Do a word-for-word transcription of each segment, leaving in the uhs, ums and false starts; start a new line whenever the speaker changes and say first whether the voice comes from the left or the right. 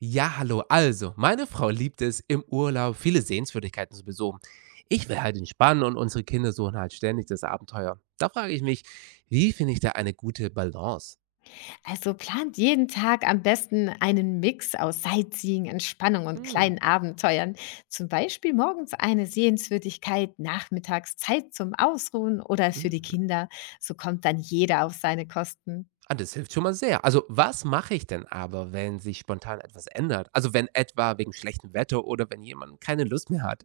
right: Ja, hallo. Also, meine Frau liebt es im Urlaub, viele Sehenswürdigkeiten zu besuchen. Ich will halt entspannen und unsere Kinder suchen halt ständig das Abenteuer. Da frage ich mich, wie finde ich da eine gute Balance?
left: Also plant jeden Tag am besten einen Mix aus Sightseeing, Entspannung und
right: Hm.
left: kleinen Abenteuern. Zum Beispiel morgens eine Sehenswürdigkeit, nachmittags Zeit zum Ausruhen oder
right: hm.
left: für die Kinder. So kommt dann jeder auf seine Kosten.
right: Ah, das hilft schon mal sehr. Also, was mache ich denn aber, wenn sich spontan etwas ändert? Also, wenn etwa wegen schlechtem Wetter oder wenn jemand keine Lust mehr hat?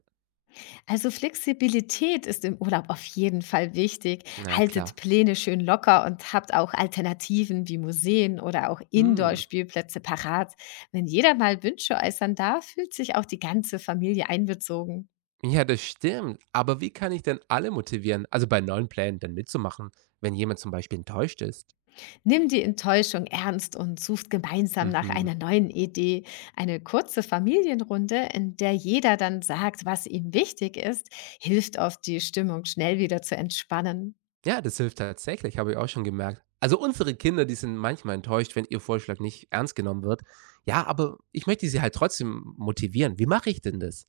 left: Also Flexibilität ist im Urlaub auf jeden Fall wichtig.
right: Na klar.
left: Haltet Pläne schön locker und habt auch Alternativen wie Museen oder auch
right: Hm.
left: Indoor-Spielplätze parat. Wenn jeder mal Wünsche äußern darf, fühlt sich auch die ganze Familie einbezogen.
right: Ja, das stimmt. Aber wie kann ich denn alle motivieren, also bei neuen Plänen dann mitzumachen, wenn jemand zum Beispiel enttäuscht ist?
left: Nimm die Enttäuschung ernst und sucht gemeinsam nach
right: Mhm.
left: einer neuen Idee. Eine kurze Familienrunde, in der jeder dann sagt, was ihm wichtig ist, hilft oft, die Stimmung schnell wieder zu entspannen.
right: Ja, das hilft tatsächlich, habe ich auch schon gemerkt. Also unsere Kinder, die sind manchmal enttäuscht, wenn ihr Vorschlag nicht ernst genommen wird. Ja, aber ich möchte sie halt trotzdem motivieren. Wie mache ich denn das?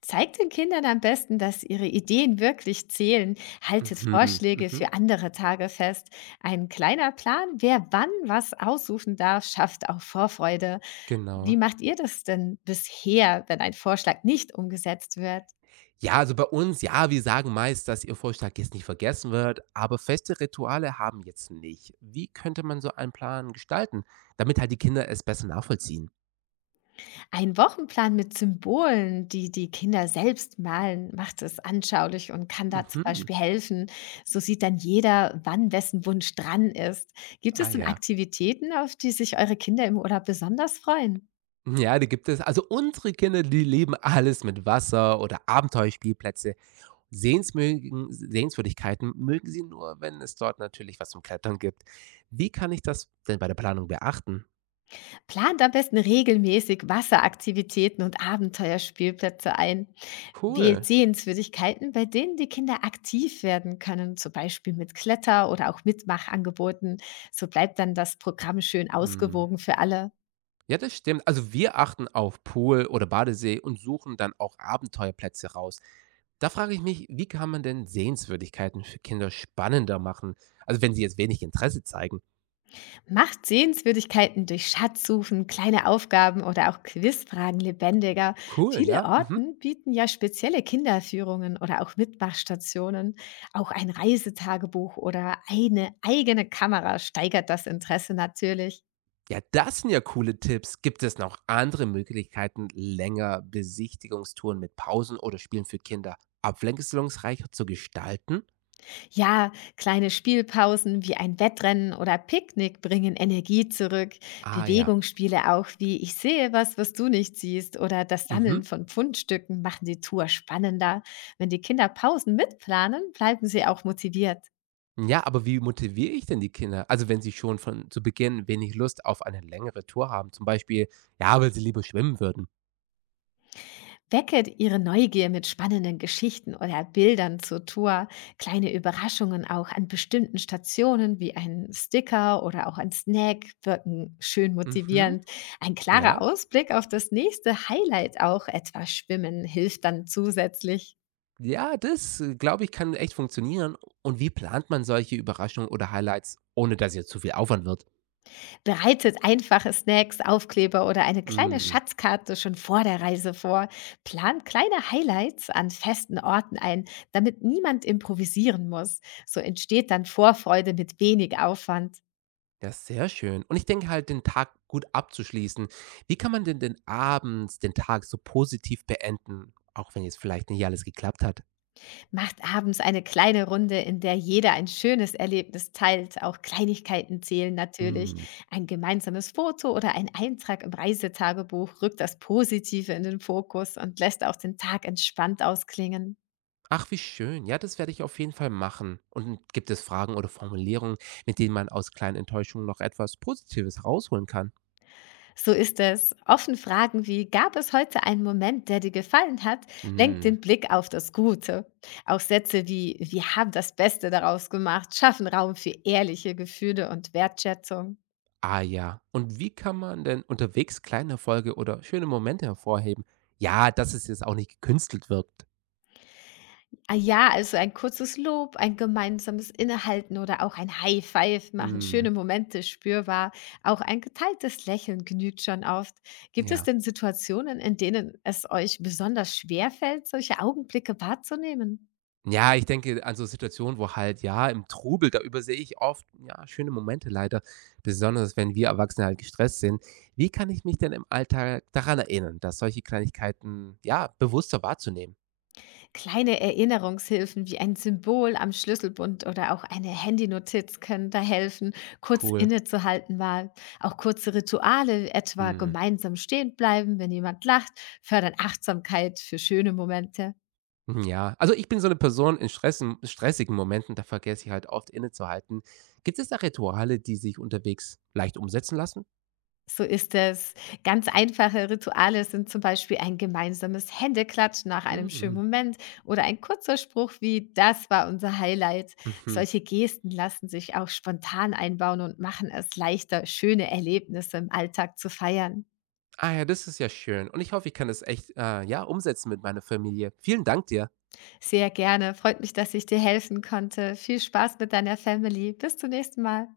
left: Zeigt den Kindern am besten, dass ihre Ideen wirklich zählen. Haltet
right: Mhm,
left: Vorschläge
right: mhm,
left: für andere Tage fest. Ein kleiner Plan, wer wann was aussuchen darf, schafft auch Vorfreude. Wie
right: genau.
left: macht ihr das denn bisher, wenn ein Vorschlag nicht umgesetzt wird?
right: Ja, also bei uns, ja, wir sagen meist, dass ihr Vorschlag jetzt nicht vergessen wird, aber feste Rituale haben jetzt nicht. Wie könnte man so einen Plan gestalten, damit halt die Kinder es besser nachvollziehen?
left: Ein Wochenplan mit Symbolen, die die Kinder selbst malen, macht es anschaulich und kann da zum
right: Mhm.
left: Beispiel helfen. So sieht dann jeder, wann wessen Wunsch dran ist. Gibt
right: Ah
left: es denn
right: ja.
left: Aktivitäten, auf die sich eure Kinder im Urlaub besonders freuen?
right: Ja, da gibt es, also unsere Kinder, die leben alles mit Wasser oder Abenteuerspielplätze. Sehensmögen Sehenswürdigkeiten mögen Sie nur, wenn es dort natürlich was zum Klettern gibt. Wie kann ich das denn bei der Planung beachten?
left: Plant am besten regelmäßig Wasseraktivitäten und Abenteuerspielplätze ein. Wählt
right: Pool.
left: Sehenswürdigkeiten, bei denen die Kinder aktiv werden können, zum Beispiel mit Kletter- oder auch Mitmachangeboten. So bleibt dann das Programm schön
right: Hm.
left: ausgewogen für alle.
right: Ja, das stimmt. Also wir achten auf Pool oder Badesee und suchen dann auch Abenteuerplätze raus. Da frage ich mich, wie kann man denn Sehenswürdigkeiten für Kinder spannender machen? Also wenn sie jetzt wenig Interesse zeigen.
left: Macht Sehenswürdigkeiten durch Schatzsuchen, kleine Aufgaben oder auch Quizfragen lebendiger.
right: Cool,
left: Viele
right: ja. Mhm.
left: Orten bieten ja spezielle Kinderführungen oder auch Mitmachstationen. Auch ein Reisetagebuch oder eine eigene Kamera steigert das Interesse natürlich.
right: Ja, das sind ja coole Tipps. Gibt es noch andere Möglichkeiten, länger Besichtigungstouren mit Pausen oder Spielen für Kinder abwechslungsreicher zu gestalten?
left: Ja, kleine Spielpausen wie ein Wettrennen oder Picknick bringen Energie zurück.
right: Ah ja.
left: Bewegungsspiele auch wie Ich sehe was, was du nicht siehst oder das
right: Mhm.
left: Sammeln von Pfundstücken machen die Tour spannender. Wenn die Kinder Pausen mitplanen, bleiben sie auch motiviert.
right: Ja, aber wie motiviere ich denn die Kinder? Also wenn sie schon von zu Beginn wenig Lust auf eine längere Tour haben, zum Beispiel, ja, weil sie lieber schwimmen würden.
left: Wecket ihre Neugier mit spannenden Geschichten oder Bildern zur Tour, kleine Überraschungen auch an bestimmten Stationen wie ein Sticker oder auch ein Snack wirken schön
right: Mhm.
left: motivierend. Ein
right: Ja.
left: klarer Ausblick auf das nächste Highlight auch, etwa Schwimmen, hilft dann zusätzlich.
right: Ja, das äh, glaube ich kann echt funktionieren. Und wie plant man solche Überraschungen oder Highlights, ohne dass ihr zu viel Aufwand wird?
left: Bereitet einfache Snacks, Aufkleber oder eine kleine
right: Mm.
left: Schatzkarte schon vor der Reise vor. Plant kleine Highlights an festen Orten ein, damit niemand improvisieren muss. So entsteht dann Vorfreude mit wenig Aufwand.
right: Ja, sehr schön. Und ich denke halt, den Tag gut abzuschließen. Wie kann man denn den abends den Tag so positiv beenden, auch wenn jetzt vielleicht nicht alles geklappt hat?
left: Macht abends eine kleine Runde, in der jeder ein schönes Erlebnis teilt. Auch Kleinigkeiten zählen natürlich.
right: Hm.
left: Ein gemeinsames Foto oder ein Eintrag im Reisetagebuch rückt das Positive in den Fokus und lässt auch den Tag entspannt ausklingen.
right: Ach, wie schön. Ja, das werde ich auf jeden Fall machen. Und gibt es Fragen oder Formulierungen, mit denen man aus kleinen Enttäuschungen noch etwas Positives rausholen kann?
left: So ist es. Offen Fragen wie, gab es heute einen Moment, der dir gefallen hat, lenkt
right: Hm.
left: den Blick auf das Gute. Auch Sätze wie, wir haben das Beste daraus gemacht, schaffen Raum für ehrliche Gefühle und Wertschätzung.
right: Ah ja. Und wie kann man denn unterwegs kleine Erfolge oder schöne Momente hervorheben? Ja, dass es jetzt auch nicht gekünstelt wirkt.
left: Ah ja, also ein kurzes Lob, ein gemeinsames Innehalten oder auch ein High Five machen
right: Hm.
left: schöne Momente spürbar. Auch ein geteiltes Lächeln genügt schon oft. Gibt es
right: Ja.
left: denn Situationen, in denen es euch besonders schwer fällt, solche Augenblicke wahrzunehmen?
right: Ja, ich denke an so Situationen, wo halt, ja, im Trubel, da übersehe ich oft, ja, schöne Momente leider, besonders wenn wir Erwachsene halt gestresst sind. Wie kann ich mich denn im Alltag daran erinnern, dass solche Kleinigkeiten, ja, bewusster wahrzunehmen?
left: Kleine Erinnerungshilfen wie ein Symbol am Schlüsselbund oder auch eine Handynotiz können da helfen, kurz
right: Cool.
left: innezuhalten mal. Auch kurze Rituale, etwa
right: Mhm.
left: gemeinsam stehen bleiben, wenn jemand lacht, fördern Achtsamkeit für schöne Momente.
right: Ja, also ich bin so eine Person in Stressen, stressigen Momenten, da vergesse ich halt oft innezuhalten. Gibt es da Rituale, die sich unterwegs leicht umsetzen lassen?
left: So ist es. Ganz einfache Rituale sind zum Beispiel ein gemeinsames Händeklatschen nach einem schönen
right: Mhm.
left: Moment oder ein kurzer Spruch wie Das war unser Highlight.
right: Mhm.
left: Solche Gesten lassen sich auch spontan einbauen und machen es leichter, schöne Erlebnisse im Alltag zu feiern.
right: Ah ja, das ist ja schön. Und ich hoffe, ich kann das echt, äh, ja, umsetzen mit meiner Familie. Vielen Dank dir.
left: Sehr gerne. Freut mich, dass ich dir helfen konnte. Viel Spaß mit deiner Family. Bis zum nächsten Mal.